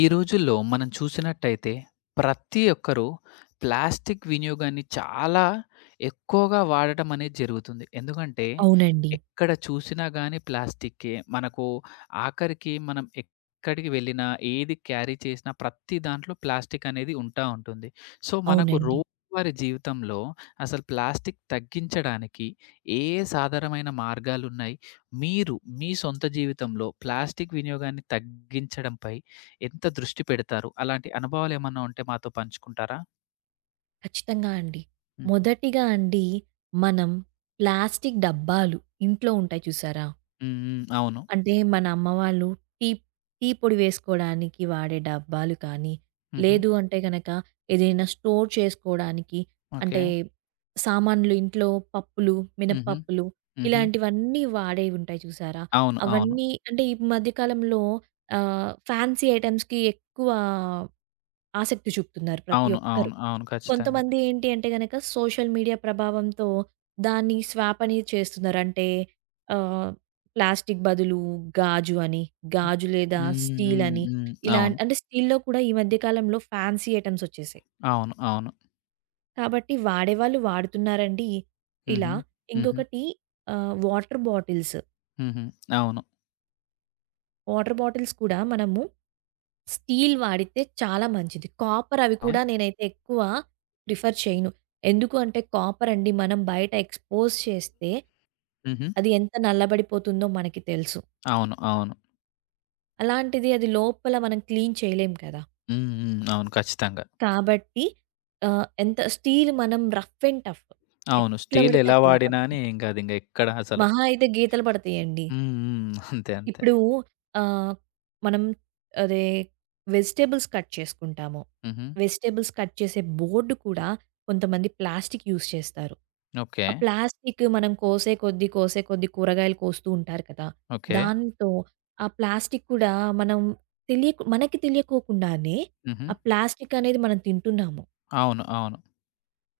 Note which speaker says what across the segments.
Speaker 1: ఈ రోజుల్లో మనం చూసినట్టయితే ప్రతి ఒక్కరూ ప్లాస్టిక్ వినియోగాన్ని చాలా ఎక్కువగా వాడటం అనేది జరుగుతుంది. ఎందుకంటే
Speaker 2: అవునండి.
Speaker 1: ఎక్కడ చూసినా గానీ ప్లాస్టిక్కే. మనకు ఆఖరికి మనం ఎక్కడికి వెళ్ళినా, ఏది క్యారీ చేసినా ప్రతి దాంట్లో ప్లాస్టిక్ అనేది ఉంటుంది. సో, మనకు
Speaker 2: అవునండి.
Speaker 1: రోజువారీ జీవితంలో అసలు ప్లాస్టిక్ తగ్గించడానికి ఏ ఏ సాధారణమైన మార్గాలున్నాయి? మీరు మీ సొంత జీవితంలో ప్లాస్టిక్ వినియోగాన్ని తగ్గించడంపై ఎంత దృష్టి పెడతారు? అలాంటి అనుభవాలేమన్నా ఉంటే మాతో పంచుకుంటారా?
Speaker 2: ఖచ్చితంగా అండి.
Speaker 1: హుహు.
Speaker 2: మొదటిగా అండి మనం ప్లాస్టిక్ డబ్బాలు ఇంట్లో ఉంటాయి చూసారా?
Speaker 1: హ్మ్. హ్మ్. అవును.
Speaker 2: అంటే మన అమ్మ వాళ్ళు టీ టీ పొడి వేసుకోవడానికి వాడే డబ్బాలు కానీ,
Speaker 1: హుహు.
Speaker 2: లేదు అంటే గనక ఏదైనా స్టోర్ చేసుకోవడానికి,
Speaker 1: ఓకే.
Speaker 2: అంటే సామాన్లు ఇంట్లో పప్పులు,
Speaker 1: హుహు.
Speaker 2: మినపప్పులు
Speaker 1: హుహు.
Speaker 2: ఇలాంటివన్నీ వాడేవి ఉంటాయి చూసారా?
Speaker 1: అవును. అవును.
Speaker 2: అవన్నీ అంటే ఈ మధ్య కాలంలో ఫ్యాన్సీ ఐటెమ్స్‌కి ఎక్కువ ఆసక్తి చూపుతున్నారు ప్రతి
Speaker 1: అవును.
Speaker 2: ఒక్కరు.
Speaker 1: అవును. అవును. ఖచ్చితంగా.
Speaker 2: కొంతమంది ఏంటి అంటే గనక సోషల్ మీడియా ప్రభావంతో దాన్ని స్వాప్ అని చేస్తున్నారు. అంటే ఆహ్, ప్లాస్టిక్ బదులు గాజు అని,
Speaker 1: హ్మ్.
Speaker 2: గాజు లేదా
Speaker 1: హ్మ్.
Speaker 2: స్టీల్
Speaker 1: హ్మ్.
Speaker 2: అని,
Speaker 1: హ్మ్.
Speaker 2: ఇలా
Speaker 1: అవును.
Speaker 2: అంటే స్టీల్‌లో కూడా ఈ మధ్య కాలంలో ఫ్యాన్సీ ఐటెమ్స్ వచ్చేసాయి.
Speaker 1: అవును. అవును.
Speaker 2: కాబట్టి వాడేవాళ్ళు వాడుతున్నారండి
Speaker 1: హుహు.
Speaker 2: ఇలా.
Speaker 1: హుహు.
Speaker 2: ఇంకొకటి వాటర్ బాటిల్స్.
Speaker 1: హుహు. అవును.
Speaker 2: వాటర్ బాటిల్స్ కూడా మనము స్టీల్ వాడితే చాలా మంచిది. కాపర్ అవి
Speaker 1: ఓకే.
Speaker 2: కూడా నేనైతే ఎక్కువ ప్రిఫర్ చేయను. ఎందుకు అంటే కాపర్ అండి మనం బయట ఎక్స్‌పోజ్ చేస్తే
Speaker 1: హుహు.
Speaker 2: అది ఎంత నల్లబడిపోతుందో మనకి తెలుసు.
Speaker 1: అవును. అవును.
Speaker 2: అలాంటిది అది లోపల మనం క్లీన్ చేయలేం కదా!
Speaker 1: హ్మ్. హ్మ్. అవును. ఖచ్చితంగా.
Speaker 2: కాబట్టి ఎంత స్టీల్ మనం రఫ్ అండ్ టఫ్
Speaker 1: అవును.
Speaker 2: ఎట్లా
Speaker 1: స్టీల్
Speaker 2: పడితే
Speaker 1: ఎలా
Speaker 2: అట్లా
Speaker 1: వాడినా
Speaker 2: వాడొచ్చు.
Speaker 1: అని ఏం కాదు ఇంగ ఎక్కడ అసలు.
Speaker 2: మహా అయితే గీతలు పడతాయండి.
Speaker 1: హ్మ్. హ్మ్. అంతే. అంతే.
Speaker 2: ఇప్పుడు ఆహ్, మనం అదే వెజిటబుల్స్ కట్ చేసుకుంటాము.
Speaker 1: హుహు.
Speaker 2: వెజిటబుల్స్ కట్ చేసే బోర్డ్ కూడా కొంతమంది ప్లాస్టిక్ యూజ్ చేస్తారు.
Speaker 1: ఓకే.
Speaker 2: ఆ ప్లాస్టిక్ మనం కోసే కొద్దీ, కోసే కొద్దీ కూరగాయలు కోస్తూ ఉంటారు కదా!
Speaker 1: ఓకే.
Speaker 2: దాంతో ఆ ప్లాస్టిక్ కూడా మనం మనకి తెలియకోకుండానే
Speaker 1: హుహు.
Speaker 2: ఆ ప్లాస్టిక్ అనేది మనం తింటున్నాము.
Speaker 1: అవును. అవును.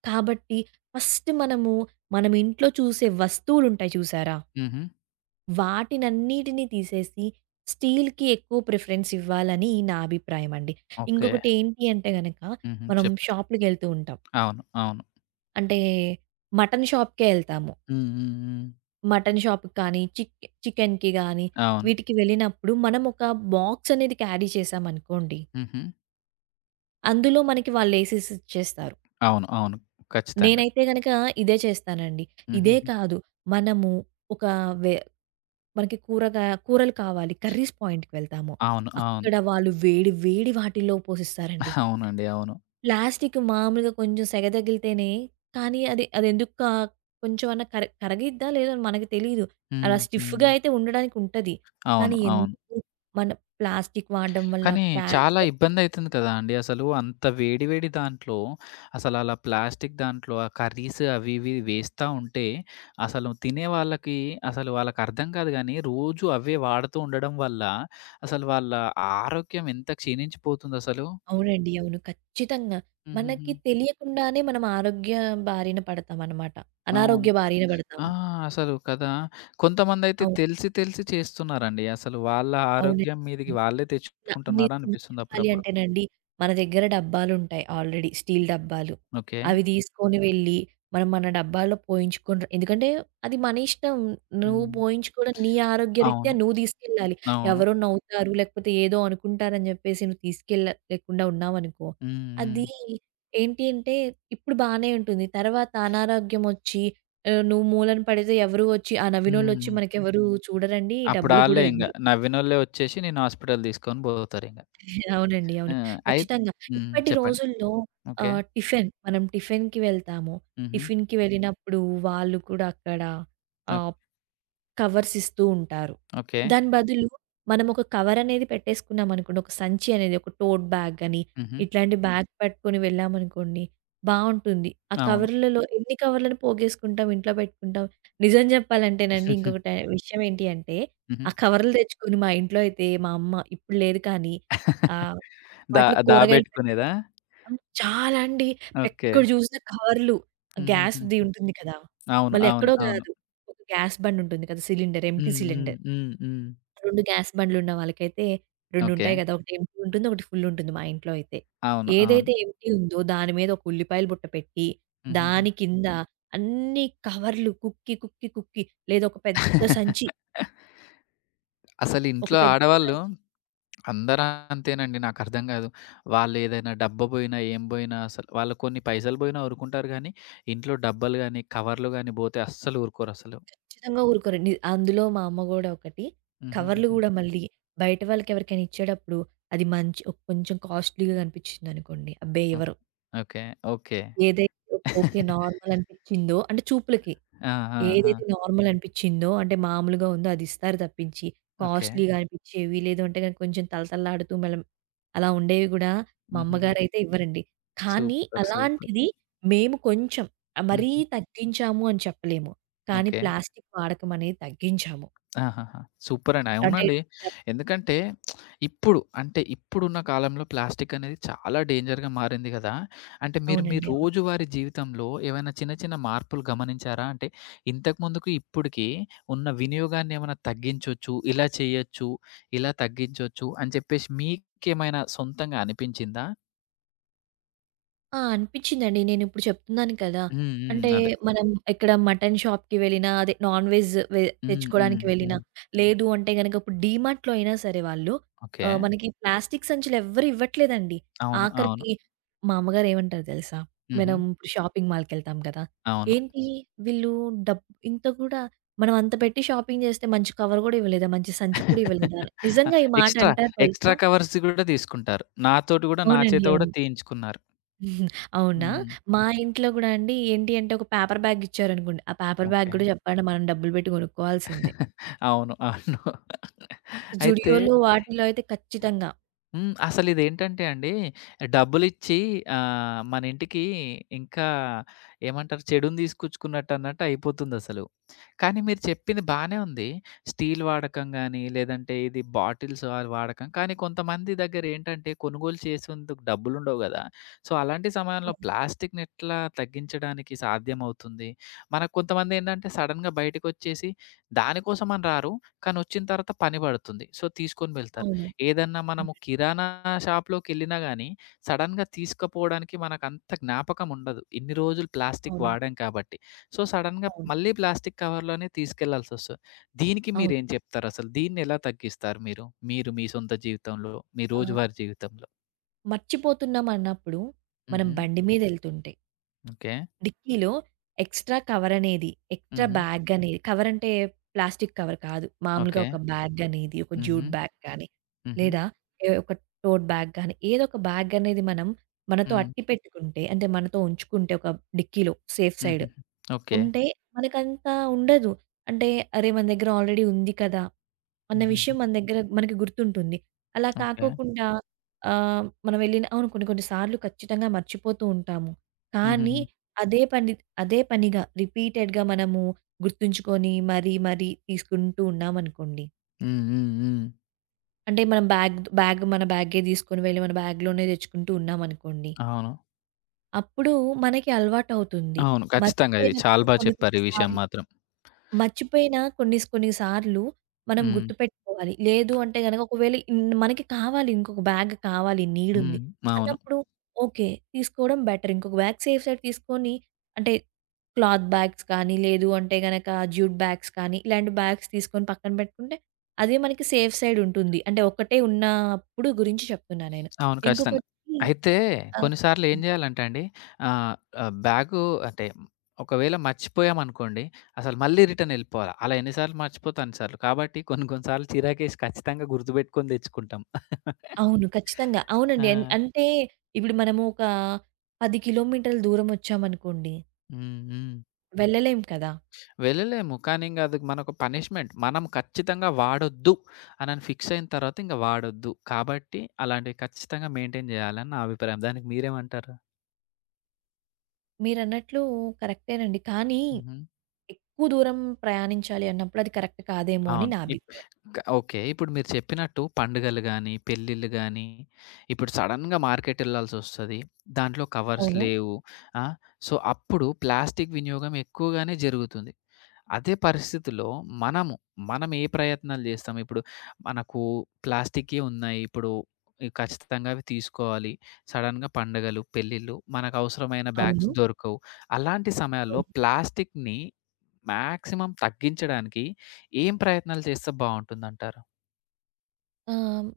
Speaker 2: కాబట్టి ఫస్ట్ మనం ఇంట్లో చూసే వస్తువులుంటాయి చూసారా?
Speaker 1: హుహు.
Speaker 2: వాటినన్నిటిని తీసేసి స్టీల్‌కి ఎక్కువ ప్రిఫరెన్స్ ఇవ్వాలని నా అభిప్రాయం అండి.
Speaker 1: ఓకే.
Speaker 2: ఇంకొకటి ఏంటి అంటే గనక
Speaker 1: హుహు.
Speaker 2: మనం
Speaker 1: చెప్పండి.
Speaker 2: షాపులకెళ్తూ ఉంటాం.
Speaker 1: అవును. అవును.
Speaker 2: అంటే మటన్ షాప్‌కే ఎళ్తాము.
Speaker 1: హ్మ్. హ్మ్. హ్మ్.
Speaker 2: మటన్ షాప్‌కి కానీ, చికెన్‌కి గానీ
Speaker 1: అవును.
Speaker 2: వీటికి వెళ్ళినప్పుడు మనం ఒక బాక్స్ అనేది క్యారీ చేశామనుకోండి.
Speaker 1: హుహు.
Speaker 2: అందులో మనకి వాళ్ళేసేసి ఇచ్చేస్తారు.
Speaker 1: అవును. అవును. ఖచ్చితంగా.
Speaker 2: నేనైతే గనక ఇదే చేస్తానండి. ఇదే
Speaker 1: హుహుహు.
Speaker 2: కాదు, మనము ఒక వె మనకి కూరలు కావాలి. కర్రీస్ పాయింట్‌కి వెళ్తాము.
Speaker 1: అవును. అవును.
Speaker 2: అక్కడ వాళ్ళు వేడి వేడి వాటిల్లో పోసిస్తారండి.
Speaker 1: అవునండి. అవును.
Speaker 2: ప్లాస్టిక్ మామూలుగా కొంచెం సెగ తగిలితేనే, కానీ అది అదెందుకు కొంచెమన్నా కరగిద్దా లేదా మనకు తెలీదు.
Speaker 1: హ్మ్.
Speaker 2: అలా
Speaker 1: హ్మ్.
Speaker 2: స్టిఫ్‌గా అయితే ఉండడానికి ఉంటది.
Speaker 1: అవును.
Speaker 2: కానీ
Speaker 1: అవును.
Speaker 2: ఎందుకు మన ప్లాస్టిక్ వాడడం వల్ల
Speaker 1: కానీ చాలా
Speaker 2: క్యాన్సర్.
Speaker 1: ఇబ్బందయితుంది కదా అండి. అసలు అంత వేడి వేడి దాంట్లో అసలలా ప్లాస్టిక్ దాంట్లో ఆ కర్రీస్ అవి ఇవి వేస్తా ఉంటే అసలు తినే వాళ్ళకి అసలు వాళ్ళకర్థం కాదు గానీ రోజు అవే వాడుతూ ఉండడం వల్ల అసలు వాళ్ళ ఆరోగ్యం ఎంత క్షీణించిపోతుందసలు.
Speaker 2: అవునండి. అవును. ఖచ్చితంగా.
Speaker 1: హుహుహు.
Speaker 2: మనకి తెలియకుండానే మనం బారిన పడతామనమాట.
Speaker 1: అవును.
Speaker 2: అనారోగ్య బారిన
Speaker 1: ఆ!
Speaker 2: పడతాము.
Speaker 1: అసలు కదా! కొంతమందైతే
Speaker 2: అవును.
Speaker 1: తెలిసి తెలిసి చేస్తున్నారండి. అసలు వాళ్ళ
Speaker 2: అవునండి.
Speaker 1: ఆరోగ్యం మీదకి
Speaker 2: న
Speaker 1: వాళ్ళే తెచ్చుకుంటున్నారా
Speaker 2: నిజం
Speaker 1: అనిపిస్తుంది
Speaker 2: చెప్పాలి
Speaker 1: అప్పుడప్పుడు.
Speaker 2: అంటేనండి, మన దగ్గర డబ్బాలుంటాయి ఆల్రెడీ స్టీల్ డబ్బాలు.
Speaker 1: ఓకే.
Speaker 2: అవి తీసుకొని వెళ్ళి, మనం మన డబ్బాలో పోయించుకొని ఎందుకంటే అది మన ఇష్టం. నువ్వు
Speaker 1: హ్మ్.
Speaker 2: పోయించుకోవడం నీ ఆరోగ్యరీత్యా
Speaker 1: అవును.
Speaker 2: నువ్వు తీసుకెళ్ళాలి.
Speaker 1: అవును.
Speaker 2: ఎవరో నవ్వుతారు, లేకపోతే ఏదో అనుకుంటారని జెప్పేసి నువ్వు తీసుకెళ్ళ లేకుండా ఉన్నావనుకో,
Speaker 1: హ్మ్. హ్మ్.
Speaker 2: అది ఏంటి అంటే ఇప్పుడు బానే ఉంటుంది. తర్వాత అనారోగ్యమొచ్చి నువ్వు మూలన పడితే ఎవరు వచ్చి ఆ నవ్వినోళ్ళొచ్చి
Speaker 1: హ్మ్.
Speaker 2: మనకెవరు చూడరండి,
Speaker 1: అప్పుడు
Speaker 2: డబ్బులు
Speaker 1: ఆళ్ళే
Speaker 2: గూడా
Speaker 1: ఇంగ
Speaker 2: ఇవ్వరు.
Speaker 1: నవ్వినోళ్ళే వచ్చేసి నిన్ను హాస్పిటల్ తీసుకొని పోతారింగ.
Speaker 2: అవునండి.
Speaker 1: ఆ!
Speaker 2: అవును.
Speaker 1: అయి
Speaker 2: ఖచ్చితంగా.
Speaker 1: హ్మ్.
Speaker 2: ఇప్పటి
Speaker 1: చెప్పండి.
Speaker 2: రోజుల్లో
Speaker 1: ఓకే.
Speaker 2: టిఫిన్ మనం టిఫిన్‌కి వెళ్తాము.
Speaker 1: హుహు.
Speaker 2: టిఫిన్‌కి వెళ్ళినప్పుడు వాళ్ళు కూడా అక్కడ
Speaker 1: ఓక్
Speaker 2: ఆహ్, కవర్స్ ఇస్తూ ఉంటారు.
Speaker 1: ఓకే.
Speaker 2: దాని బదులు మనం ఒక కవరనేది పెట్టేసుకున్నామనుకోండి, ఒక సంచి అనేది, ఒక టోట్ బ్యాగ్ అని,
Speaker 1: హుహు.
Speaker 2: ఇట్లాంటి బ్యాగ్ పట్టుకొని వెళ్ళామనుకోండి బావుంటుంది. ఆ
Speaker 1: అవును.
Speaker 2: కవర్లలో ఎన్ని కవర్లను పోగేసుకుంటాం, ఇంట్లో పెట్టుకుంటాం. నిజం చెప్పాలంటేనండి, ఇంకొకటి విషయం ఏంటి అంటే,
Speaker 1: హుహు.
Speaker 2: ఆ కవర్లు తెచ్చుకొని మా ఇంట్లో అయితే మా అమ్మ ఇప్పుడు లేదు కానీ ఆహ్,
Speaker 1: దా
Speaker 2: వాటిలో కూరగాయలు పెట్టడం,
Speaker 1: దాబెట్టుకునేదా?
Speaker 2: హ్మ్, చాలా అండి.
Speaker 1: ఓకే.
Speaker 2: ఎక్కడ జూసినా కార్‌లు.
Speaker 1: హుహుహుహు.
Speaker 2: గ్యాస్‌ది ఉంటుంది కదా!
Speaker 1: అవును.
Speaker 2: మళ్ళీ
Speaker 1: అవును.
Speaker 2: ఎక్కడో
Speaker 1: అవును.
Speaker 2: గాదు. ఒక గ్యాస్ బండ్ ఉంటుంది కదా! సిలిండర్, ఎంప్టీ
Speaker 1: హ్మ్. హ్మ్.
Speaker 2: సిలిండర్.
Speaker 1: హ్మ్. హ్మ్.
Speaker 2: 2 గ్యాస్ బండ్లున్న వాళ్ళకైతే 2
Speaker 1: ఓకే.
Speaker 2: ఉంటాయి గదా! ఒకటి ఎంప్టీ ఉంటుంది. ఒకటి ఫుల్ ఉంటుంది మా ఇంట్లో అయితే.
Speaker 1: అవును. అవును.
Speaker 2: ఏదైతే ఎంప్టీ ఉందో దాని మీద ఒక ఉల్లిపాయల బుట్ట పెట్టి,
Speaker 1: హుహుహు.
Speaker 2: దాని కింద అన్ని కవర్లు కుక్కి, కుక్కి, కుక్కి, లేదా
Speaker 1: అసలు
Speaker 2: ఒక
Speaker 1: ఇంట్లో
Speaker 2: పెద్ద
Speaker 1: ఆడవాళ్ళు
Speaker 2: సంచి.
Speaker 1: అందరూ అంతేనండి నాకర్థం గాదు. వాళ్ళేదైనా డబ్బు బోయినా, ఏం బోయినా అసలు వాళ్ళు కొన్ని పైసలు బోయినా ఊరుకుంటారు గానీ, ఇంట్లో డబ్బలు గానీ, కవర్లు గానీ బోతే అస్సలు ఊరుకోరసలు.
Speaker 2: ఖచ్చితంగా ఊరుకోరండి. అందులో మా అమ్మ గూడా ఒకటి. కవర్లు
Speaker 1: హుహుహు.
Speaker 2: గూడా మళ్ళీ బయట వాళ్ళకి ఎవరికైనా ఇచ్చేటప్పుడు అది మంచి ఒక కొంచెం కాస్ట్‌లీ‌గా కనిపించిందనుకోండి, అబ్బే!
Speaker 1: ఓహ్!
Speaker 2: ఎవరు
Speaker 1: ఓకే. ఓకే.
Speaker 2: ఏదైతే ఓకే, నార్మల్ అనిపిచ్చిందో అంటే చూపులకి,
Speaker 1: ఆ! ఆ! ఆ!
Speaker 2: ఏదైతే నార్మల్ అనిపిచ్చిందో అంటే మామూలుగా ఉందో అది ఇస్తారు తప్పించి,
Speaker 1: ఓకే.
Speaker 2: కాస్ట్‌లీగా అనిపిచ్చేవి లేదు అంటే గనుక కొంచెం తళతళలాడుతూ అలా ఉండేవి గూడా మా
Speaker 1: హుహుహు.
Speaker 2: అమ్మగారైతే ఇవ్వరండి. కానీ
Speaker 1: సూపర్. సూపర్.
Speaker 2: అలాంటిది మేము కొంచెం మరీ
Speaker 1: హుహు.
Speaker 2: తగ్గించాము అని చెప్పలేము. కానీ
Speaker 1: ఓకే.
Speaker 2: ప్లాస్టిక్ వాడకం అనేది తగ్గించాము.
Speaker 1: ఆహాహా! సూపరండి.
Speaker 2: అంటే
Speaker 1: అవునండి.
Speaker 2: డబ్
Speaker 1: ఎందుకంటే ఇప్పుడు ఇప్పుడున్న కాలంలో ప్లాస్టిక్ అనేది చాలా డేంజర్‌గా మారింది గదా! అంటే మీరు మీ
Speaker 2: అవునండి. అవును.
Speaker 1: రోజువారీ జీవితంలో ఏవైనా చిన్న చిన్న మార్పులు గమనించారా? అంటే ఇంతకుముందుకు ఇప్పటికి ఉన్న వినియోగాన్ని ఏమైనా తగ్గించొచ్చు, ఇలా చేయొచ్చు, ఇలా తగ్గించొచ్చు అని చెప్పేసి మీకేమైనా సొంతంగా అనిపించిందా?
Speaker 2: ఆ! అనిపించిందండి. నేనిప్పుడు చెప్తున్నాను కదా!
Speaker 1: హ్మ్. హ్మ్.
Speaker 2: అంటే
Speaker 1: అదే.
Speaker 2: హ్మ్. మనం ఎక్కడ మటన్ షాప్‌కి వెళ్ళినా, అదే నాన్ వెజ్ వె
Speaker 1: హ్మ్. హ్మ్.
Speaker 2: తెచ్చుకోవడానికి వెళ్ళినా,
Speaker 1: హ్మ్.
Speaker 2: లేదు అంటే గనక ఇప్పుడు డీమార్ట్‌లో అయినా సరే వాళ్ళు
Speaker 1: ఓకే.
Speaker 2: మనకి ప్లాస్టిక్ సంచులు ఎవ్వరు ఇవ్వట్లేదండి.
Speaker 1: అవును. అవును.
Speaker 2: ఆఖరికి మా అమ్మగారు ఏమంటారో తెలుసా?
Speaker 1: హుహు.
Speaker 2: మనం ఇప్పుడు షాపింగ్ మాల్‌కెళ్తాం కదా!
Speaker 1: అవును.
Speaker 2: ఏంటి వీళ్ళు డబ్ ఇంత కూడా మనం అంత పెట్టి షాపింగ్ చేస్తే మంచి కవర్ కూడా ఇవ్వలేదా? మంచి సంచి కూడా ఇవ్వలేదా? నిజంగా ఈ మాట
Speaker 1: ఎక్స్‌ట్రా,
Speaker 2: అంటారు తెలుసా?
Speaker 1: ఎక్స్‌ట్రా కవర్స్ గూడా తీసుకుంటారు. నాతోటి గూడా నా చేత
Speaker 2: అవునండి.
Speaker 1: గూడా
Speaker 2: అవును.
Speaker 1: తీయించుకున్నారు.
Speaker 2: అవునా?
Speaker 1: హ్మ్.
Speaker 2: మా ఇంట్లో గూడా అండి, ఏంటి అంటే ఒక పేపర్ బ్యాగ్ ఇచ్చారనుకోండి. ఆ పేపర్ బ్యాగ్
Speaker 1: ఓకే.
Speaker 2: గూడా చెప్పండి మనం డబ్బులు పెట్టి కొనుక్కోవాల్సిందే.
Speaker 1: అవును. అవును. అయితే
Speaker 2: జుడియోలో వాటిలో అయితే ఖచ్చితంగా.
Speaker 1: హ్మ్. అసలిదేంటంటే అండి, డబ్బులిచ్చి మన ఇంటికి ఇంకా ఏమంటారు? చెడుని తీసుకొచ్చుకున్నట్టన్నట్టు అయిపోతుందసలు. కానీ మీరు చెప్పింది బానే ఉంది. స్టీల్ వాడకం గాని, లేదంటే ఇది బాటిల్స్ అవి వాడకం. కానీ కొంతమంది దగ్గరేంటంటే, కొనుగోలు చేసేందుకు డబ్బులుండవు గదా! సో, అలాంటి సమయంలో
Speaker 2: అవును.
Speaker 1: ప్లాస్టిక్‌ని ఎట్లా తగ్గించడానికి సాధ్యమవుతుంది? మనకు కొంతమందేంటంటే, సడెన్‌గా బయటికొచ్చేసి దానికోసం అని రారు, కానీ వచ్చిన తర్వాత పని పడుతుంది. సో, తీసుకొని వెళ్తారు.
Speaker 2: అవును.
Speaker 1: ఏదన్నా మనము
Speaker 2: అవును.
Speaker 1: కిరాణా షాప్‌లోకెళ్ళినా గాని, సడెన్‌గా తీసుకపోవడానికి మనకంత జ్ఞాపకం ఉండదు. ఇన్ని రోజులు ప్లాస్టిక్
Speaker 2: అవును.
Speaker 1: వాడాం కాబట్టి. సో, సడెన్‌గా
Speaker 2: అవును.
Speaker 1: మళ్ళీ ప్లాస్టిక్ కవర్‌లోనే తీసుకెళ్ళాల్సొస్తది. దీనికి
Speaker 2: అవును.
Speaker 1: మీరేం చెప్తారసలు? దీన్నెలా తగ్గిస్తారు మీరు? మీరు మీ సొంత జీవితంలో, మీ
Speaker 2: ఆ!
Speaker 1: రోజువారీ జీవితంలో?
Speaker 2: మర్చిపోతున్నామన్నప్పుడు మనం
Speaker 1: హుహు.
Speaker 2: బండి మీదెళ్తుంటే
Speaker 1: ఓకే.
Speaker 2: డిక్కీలో ఎక్స్‌ట్రా కవరనేది, ఎక్స్‌ట్రా
Speaker 1: హుహు.
Speaker 2: బ్యాగనేది, కవరంటే ప్లాస్టిక్ కవర్ కాదు, మామూలుగా
Speaker 1: ఓకే.
Speaker 2: ఒక బ్యాగనేది, ఒక
Speaker 1: హుహు.
Speaker 2: జ్యూట్ బ్యాగ్ కానీ,
Speaker 1: హుహు.
Speaker 2: లేదా ఏ ఒక టోట్ బ్యాగ్ గానీ, ఏదో ఒక బ్యాగనేది మనం మనతో
Speaker 1: హ్మ్.
Speaker 2: అట్టి పెట్టుకుంటే, అంటే మనతో ఉంచుకుంటే ఒక డిక్కీలో సేఫ్ సైడ్
Speaker 1: హుహుహు. ఓకే.
Speaker 2: ఉంటే, మనకంత ఉండదు. అంటే అరే! మన దగ్గర ఆల్రెడీ ఉంది కదా! అన్న
Speaker 1: హుహుహు.
Speaker 2: విషయం మన దగ్గర మనకి గుర్తుంటుంది. అలా
Speaker 1: ఓకే.
Speaker 2: కాకోకుండా మనం వెళ్ళిన అవును కొన్ని కొన్ని సార్లు ఖచ్చితంగా మర్చిపోతూ ఉంటాము. కానీ
Speaker 1: హుహుహు.
Speaker 2: అదే పని అదే పనిగా రిపీటెడ్‌గా మనము గుర్తుంచుకొని మరీ మరీ తీసుకుంటూ ఉన్నామనుకోండి.
Speaker 1: హ్మ్. హ్మ్. హ్మ్.
Speaker 2: అంటే మనం బ్యాగ్ బ్యాగ్ మన బ్యాగే తీసుకొని వెళ్ళి మన బ్యాగ్‌లోనే తెచ్చుకుంటూ ఉన్నామనుకోండి.
Speaker 1: అవును.
Speaker 2: అప్పుడు మనకి అలవాటవుతుంది.
Speaker 1: అవును. ఖచ్చితంగా ఇది చాలా
Speaker 2: మర్చిపోయినప్పుడు
Speaker 1: బా
Speaker 2: కొన్ని కొన్ని
Speaker 1: చెప్పారు ఈ విషయం
Speaker 2: సార్లు,
Speaker 1: మాత్రం.
Speaker 2: మర్చిపోయిన కొన్ని స్ కొన్ని సార్లు మనం
Speaker 1: హ్మ్.
Speaker 2: గుర్తుపెట్టుకోవాలి. లేదు అంటే గనక ఒకవేళ మనకి కావాలి, ఇంకొక బ్యాగ్ కావాలి,
Speaker 1: హ్మ్.
Speaker 2: నీడుంది
Speaker 1: అవును.
Speaker 2: అన్నప్పుడు ఓకే. తీసుకోవడం బెటర్. ఇంకొక బ్యాగ్ సేఫ్ సైడ్ తీసుకొని, అంటే క్లాత్ బ్యాగ్స్ కానీ, లేదు అంటే గనక జ్యూట్ బ్యాగ్స్ కానీ, ఇలాంటి బ్యాగ్స్ తీసుకొని పక్కన పెట్టుకుంటే అదే మనకి సేఫ్ సైడ్ ఉంటుంది. అంటే ఒకటే ఉన్నప్పుడు గురించి చెప్తున్నా నేను.
Speaker 1: అవును. ఖచ్చితంగా.
Speaker 2: ఇంకొకటి
Speaker 1: అయితే
Speaker 2: ఆహ్
Speaker 1: కొన్నిసార్లు ఏం జేయాలంటే అండి ఆహ్, ఆహ్, బ్యాగు అంటే ఒకవేళ మర్చిపోయామనుకోండి, అసలు మళ్ళీ రిటర్న్ ఎళ్ళిపోవాలి. అలా ఎన్ని సార్లు మర్చిపోతే అన్ని సార్లు. కాబట్టి కొన్ని కొన్ని సార్లు చిరాకేసి ఖచ్చితంగా గుర్తుపెట్టుకొని తెచ్చుకుంటాం.
Speaker 2: అవును. ఖచ్చితంగా.
Speaker 1: ఆ!
Speaker 2: అవునండి. అంటే ఇప్పుడు మనము ఒక 10 కిలోమీటర్ల దూరం వచ్చామనుకోండి,
Speaker 1: హ్మ్. హ్మ్.
Speaker 2: వెళ్ళలేం కదా!
Speaker 1: వెళ్ళలేము. కానీ ఇంగ అది మనకు పనిష్మెంట్. మనం ఖచ్చితంగా వాడొద్దు అనని ఫిక్స్ అయిన తర్వాత ఇంక వాడొద్దు. కాబట్టి అలాంటివి ఖచ్చితంగా మెయింటైన్ జేయాలని నా అభిప్రాయం. దానికి మీరేమంటారు?
Speaker 2: మీరన్నట్లు కరెక్టేనండి. కానీ
Speaker 1: హుహు.
Speaker 2: ఎక్కువ దూరం ప్రయాణించాలి అన్నప్పుడు అది కరెక్ట్ కాదేమో అని
Speaker 1: అవును.
Speaker 2: నా
Speaker 1: ఇప్
Speaker 2: అభిప్రాయం.
Speaker 1: క ఓకే. ఇప్పుడు మీరు చెప్పినట్టు పండుగలు గానీ, పెళ్ళిళ్ళు గానీ, ఇప్పుడు సడెన్‌గా మార్కెటెళ్ళాల్సొస్తది. దాంట్లో కవర్స్
Speaker 2: అవును.
Speaker 1: లేవు. ఆ! సో, అప్పుడు ప్లాస్టిక్ వినియోగం ఎక్కువగానే జరుగుతుంది. అదే పరిస్థితిలో మనము, మనం ఏ ప్రయత్నాలు జేస్తాం? ఇప్పుడు మనకు ప్లాస్టిక్‌యే ఉన్నాయి. ఇప్పుడు ఖచ్చితంగా అవి తీసుకోవాలి. సడెన్‌గా పండుగలు, పెళ్ళిళ్ళు మనకవసరమైన బ్యాగ్స్
Speaker 2: అవును.
Speaker 1: దొరకవు. అలాంటి సమయాల్లో
Speaker 2: అవును.
Speaker 1: ప్లాస్టిక్‌ని మాక్సిమం తగ్గించడానికి ఏం ప్రయత్నాలు చేస్తే బావుంటుందంటారు?
Speaker 2: ఆహ్,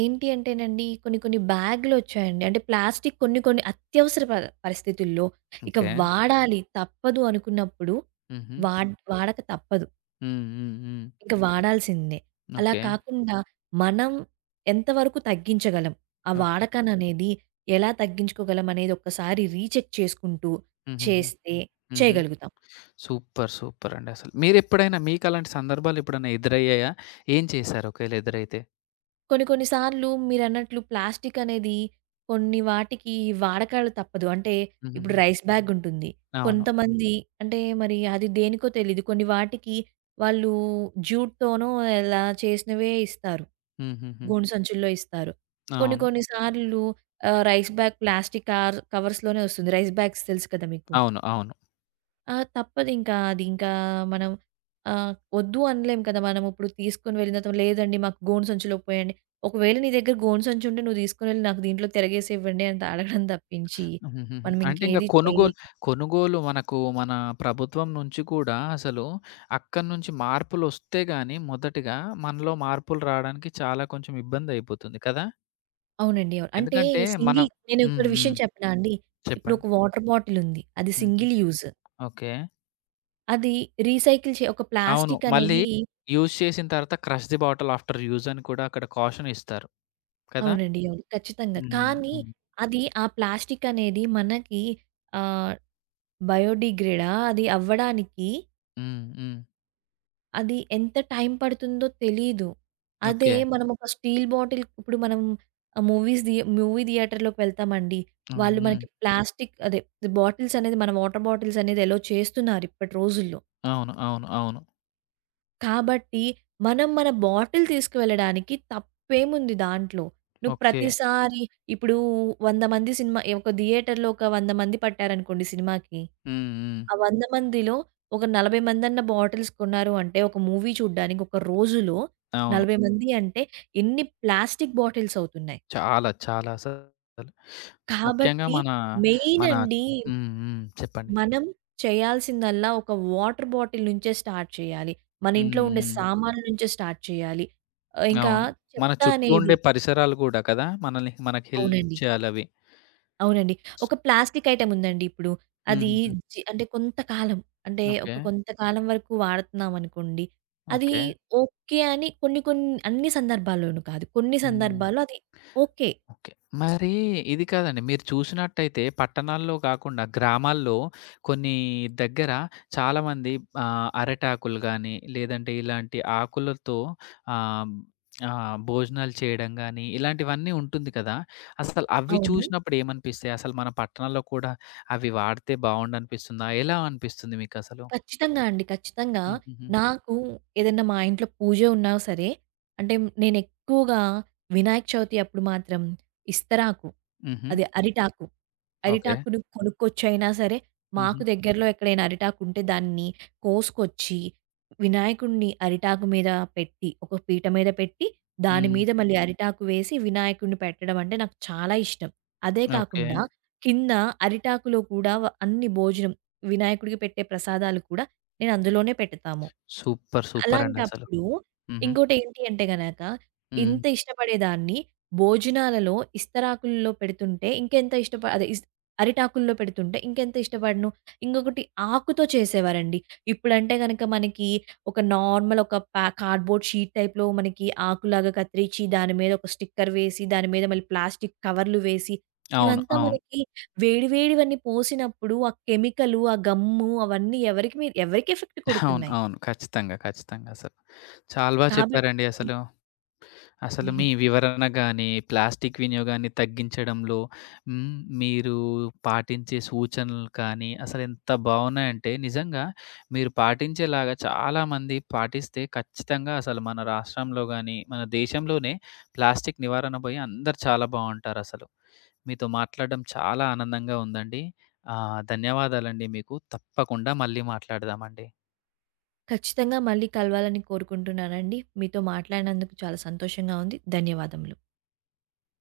Speaker 2: ఏంటి అంటేనండి, కొన్ని కొన్ని బ్యాగులొచ్చాయండి. అంటే ప్లాస్టిక్ కొన్ని కొన్ని అత్యవసర పరిస్థితుల్లో ఇక
Speaker 1: ఓకే.
Speaker 2: వాడాలి తప్పదు అనుకున్నప్పుడు
Speaker 1: హుహు.
Speaker 2: వాడక తప్పదు.
Speaker 1: హ్మ్. హ్మ్. హ్మ్.
Speaker 2: ఇంక వాడాల్సిందే. అలా
Speaker 1: ఓకే.
Speaker 2: కాకుండా మనం ఎంతవరకు తగ్గించగలం? ఆ
Speaker 1: ఓకే.
Speaker 2: వాడకాననేది ఎలా తగ్గించుకోగలం అనేది ఒక్కసారి రీచెక్ చేసుకుంటూ
Speaker 1: హుహుహు.
Speaker 2: చేస్తే
Speaker 1: హుహు.
Speaker 2: చేయగలుగుతాం.
Speaker 1: సూపర్. సూపర్ అండి అసలు. మీరెప్పుడైనా మీకలాంటి సందర్భాలు ఎప్పుడైనా ఎదురయ్యాయా? ఏం చేశారు ఒకవేళ ఎదురైతే?
Speaker 2: కొన్ని కొన్ని సార్లు మీరన్నట్లు ప్లాస్టిక్ అనేది కొన్ని వాటికి వాడకాలు తప్పదు. అంటే ఇప్పుడు
Speaker 1: హుహుహు.
Speaker 2: రైస్ బ్యాగ్ ఉంటుంది.
Speaker 1: అవును.
Speaker 2: కొంతమంది, అంటే మరి అది దేనికో తెలీదు, కొన్ని వాటికి వాళ్ళు జ్యూట్‌తోనో ఎలా చేసినవే ఇస్తారు.
Speaker 1: హుహుహు.
Speaker 2: గోను సంచుల్లో ఇస్తారు. కొన్ని
Speaker 1: అవును.
Speaker 2: కొన్ని సార్లు రైస్ బ్యాగ్ ప్లాస్టిక్ కార్ కవర్స్‌లోనే వస్తుంది. రైస్ బ్యాగ్స్ తెలుసు కదా మీకు?
Speaker 1: అవును. అవును.
Speaker 2: ఆ! తప్పదింకా. అది ఇంకా మనం వద్దు అనలేం కదా! మనం ఇప్పుడు తీసుకొని వెళ్ళిన తర్వాత, లేదండి మాకు గోను సంచిలో పోయండి, ఒకవేళ నీ దగ్గర గోను సంచి ఉంటే నువ్వు తీసుకొని వెళ్లి నాకు దీంట్లో తిరగేసి ఇవ్వండి అని అడగడం తప్పించి,
Speaker 1: హుహుహు.
Speaker 2: మనం
Speaker 1: అంటే ఇంక
Speaker 2: ఇంకేది
Speaker 1: కొనుగోలు,
Speaker 2: చేయలేం.
Speaker 1: కొనుగోలు మనకు మన ప్రభుత్వం నుంచి కూడా అసలు అక్కడి నుంచి మార్పులొస్తే గాని మొదటిగా మనలో మార్పులు రాడానికి చాలా కొంచెం ఇబ్బందయిపోతుంది కదా!
Speaker 2: అవునండి. అవును. అంటే
Speaker 1: ఎందుకంటే మనం
Speaker 2: నేను
Speaker 1: హ్మ్.
Speaker 2: ఒక
Speaker 1: హ్మ్.
Speaker 2: విషయం చెప్పనా అండి? ఇప్పుడు
Speaker 1: చెప్పండి.
Speaker 2: ఒక వాటర్ బాటిల్ ఉంది. అది
Speaker 1: హుహు.
Speaker 2: Single use.
Speaker 1: ఓకే.
Speaker 2: అది రీసైకిల్ చే ఒక
Speaker 1: అవును.
Speaker 2: ప్లాస్టిక్
Speaker 1: మళ్ళీ
Speaker 2: అనేది
Speaker 1: యూజ్ చేసిన తర్వాత crush the bottle after use అని కూడా అక్కడ కాషన్ ఇస్తారు కదా!
Speaker 2: అవునండి. అవును. ఖచ్చితంగా.
Speaker 1: హ్మ్.
Speaker 2: కానీ
Speaker 1: హ్మ్.
Speaker 2: అది ఆ ప్లాస్టిక్ అనేది మనకి ఆహ్, అది అవ్వడానికి
Speaker 1: హ్మ్. హ్మ్.
Speaker 2: అది ఎంత టైం పడుతుందో తెలీదు. అదే
Speaker 1: ఓకే.
Speaker 2: మనం ఒక స్టీల్ బాటిల్ ఇప్పుడు మనం మూవీ థియేటర్‌లోకి వెళ్తామండి.
Speaker 1: హ్మ్.
Speaker 2: వాళ్ళు
Speaker 1: హ్మ్.
Speaker 2: మనకి ప్లాస్టిక్ అదే బాటిల్స్ అనేది, మన వాటర్ బాటిల్స్ అనేది ఎలో చేస్తున్నారు ఇప్పటి రోజుల్లో.
Speaker 1: అవును. అవును. అవును.
Speaker 2: కాబట్టి మనం మన బాటిల్ తీసుకువెళ్ళడానికి తప్పేముంది దాంట్లో? నువ్వు
Speaker 1: ఓకే.
Speaker 2: ప్రతిసారి ఇప్పుడు 100 మంది సినిమా ఒక థియేటర్‌లో ఒక 100 మంది పట్టారనుకోండి సినిమాకి.
Speaker 1: హ్మ్. హ్మ్.
Speaker 2: ఆ 100 మందిలో ఒక 40 మందన్న బాటిల్స్ కొన్నారు అంటే, ఒక మూవీ చూడ్డానికి ఒక రోజులో
Speaker 1: అవును.
Speaker 2: 40 మంది అంటే ఎన్ని ప్లాస్టిక్ బాటిల్స్ అవుతున్నాయి.
Speaker 1: చాలా. చాలా అసలు. ముఖ్యంగా
Speaker 2: కాబట్టి
Speaker 1: మన
Speaker 2: మెయిన్
Speaker 1: మన
Speaker 2: అండి,
Speaker 1: హ్మ్. హ్మ్. చెప్పండి.
Speaker 2: మనం చేయాల్సిందల్లా ఒక వాటర్ బాటిల్ నుంచే స్టార్ట్ చేయాలి. మన
Speaker 1: హ్మ్.
Speaker 2: ఇంట్లో ఉండే
Speaker 1: హ్మ్.
Speaker 2: సామాన్ల నుంచే స్టార్ట్ చేయాలి. ఇంకా
Speaker 1: అవును. మన
Speaker 2: చెత్త
Speaker 1: చుట్టూ ఉండే
Speaker 2: అనేది
Speaker 1: పరిసరాలు గూడా కదా! మనల్ని మనకి హెల్ప్
Speaker 2: అవునండి.
Speaker 1: చేయాలవి.
Speaker 2: అవునండి. ఒక ప్లాస్టిక్ ఐటెమ్ ఉందండి ఇప్పుడు. అది
Speaker 1: హుహుహు.
Speaker 2: అంటే కొంతకాలం, అంటే
Speaker 1: ఓకే.
Speaker 2: ఒక కొంతకాలం వరకు వాడుతున్నామనుకోండి. అది
Speaker 1: ఓకే.
Speaker 2: ఓకే అని కొన్ని కొన్ని అన్ని సందర్భాల్లోనూ కాదు. కొన్ని
Speaker 1: హ్మ్.
Speaker 2: సందర్భాల్లో అది ఓకే.
Speaker 1: ఓకే. మరి ఇది కాదండి. మీరు చూసినట్టయితే పట్టణాల్లో గాకుండా గ్రామాల్లో కొన్ని దగ్గర చాలామంది అరటాకులు గానీ, లేదంటే ఇలాంటి ఆకులతో ఆహ్, ఆహ్, భోజనాలు చేయడం గానీ, ఇలాంటివన్నీ ఉంటుంది కదా! అసలు అవి
Speaker 2: అవును.
Speaker 1: చూసినప్పుడు ఏమనిపిస్తాయి? అసలు మన పట్టణాల్లో కూడా అవి వాడితే బావుండనిపిస్తుందా? ఎలా అనిపిస్తుంది మీకసలు?
Speaker 2: ఖచ్చితంగా అండి. ఖచ్చితంగా.
Speaker 1: హుహుహు.
Speaker 2: నాకు ఏదన్నా మా ఇంట్లో పూజ ఉన్నా సరే, అంటే నేనెక్కువగా వినాయక చవితి అప్పుడు మాత్రం ఇస్తరాకు,
Speaker 1: హుహు.
Speaker 2: అది అరిటాకు,
Speaker 1: ఓకే.
Speaker 2: అరిటాకుని కొనుక్కొచ్చైనా సరే,
Speaker 1: హుహు.
Speaker 2: మాకు దగ్గరలో ఎక్కడైనా అరిటాకుంటే దాన్ని కోసుకొచ్చి, వినాయకుడిని అరిటాకు మీద పెట్టి, ఒక పీట మీద పెట్టి, దాని
Speaker 1: హ్మ్.
Speaker 2: మీద మళ్ళీ అరిటాకు వేసి వినాయకుడిని పెట్టడం అంటే నాకు చాలా ఇష్టం. అదే
Speaker 1: ఓకే.
Speaker 2: కాకుండా హ్మ్, కింద అరిటాకులో కూడా అన్ని భోజనం వినాయకుడికి పెట్టే ప్రసాదాలు కూడా నేను అందులోనే పెడతాము.
Speaker 1: సూపర్. సూపరండసలు.
Speaker 2: అలాంటప్పుడు
Speaker 1: హుహు.
Speaker 2: ఇంకోటేంటి అంటే గనక,
Speaker 1: హ్మ్.
Speaker 2: ఇంత ఇష్టపడేదాన్ని భోజనాలలో ఇస్తరాకుల్లో పెడుతుంటే ఇంకెంత ఇష్టప అదే ఇస్ అరిటాకుల్లో పెడుతుంటే ఇంకెంత ఇష్టపడను. ఇంకొకటి ఆకుతో చేసేవారండి. ఇప్పుడంటే గనక మనకి ఒక నార్మల్ ఒక పా కార్డ్‌బోర్డ్ షీట్ టైప్‌లో మనకి ఆకులాగా కత్తిరించి దాని మీద ఒక స్టిక్కర్ వేసి, దాని మీద మళ్ళీ ప్లాస్టిక్ కవర్లు వేసి,
Speaker 1: అవును.
Speaker 2: ఇవంతా
Speaker 1: అవును.
Speaker 2: మనకి వేడి వేడివన్నీ పోసినప్పుడు ఆ కెమికలు, ఆ గమ్ము అవన్నీ ఎవరికి ఎఫెక్ట్
Speaker 1: అవును.
Speaker 2: కొడుతున్నాయి.
Speaker 1: అవును. ఖచ్చితంగా. ఖచ్చితంగా అసలు. చాలా బా
Speaker 2: కాబట్టి
Speaker 1: చెప్పారండి అసలు. అసలు మీ
Speaker 2: హ్మ్.
Speaker 1: వివరణ గాని, ప్లాస్టిక్ వినియోగాన్ని తగ్గించడంలో హ్మ్, మీరు పాటించే సూచనలు కానీ, అసలెంత బావున్నాయంటే నిజంగా మీరు పాటించేలాగా చాలామంది పాటిస్తే ఖచ్చితంగా అసలు మన రాష్ట్రంలో గాని, మన దేశంలోనే ప్లాస్టిక్ నివారణ పోయి అందరూ చాలా బావుంటారసలు. మీతో మాట్లాడడం చాలా ఆనందంగా ఉందండి. ధన్యవాదాలండి మీకు. తప్పకుండా మళ్ళీ మాట్లాడదామండి.
Speaker 2: ఖచ్చితంగా మళ్ళీ కలవాలని కోరుకుంటున్నానండి. మీతో మాట్లాడినందుకు చాలా సంతోషంగా ఉంది. ధన్యవాదములు.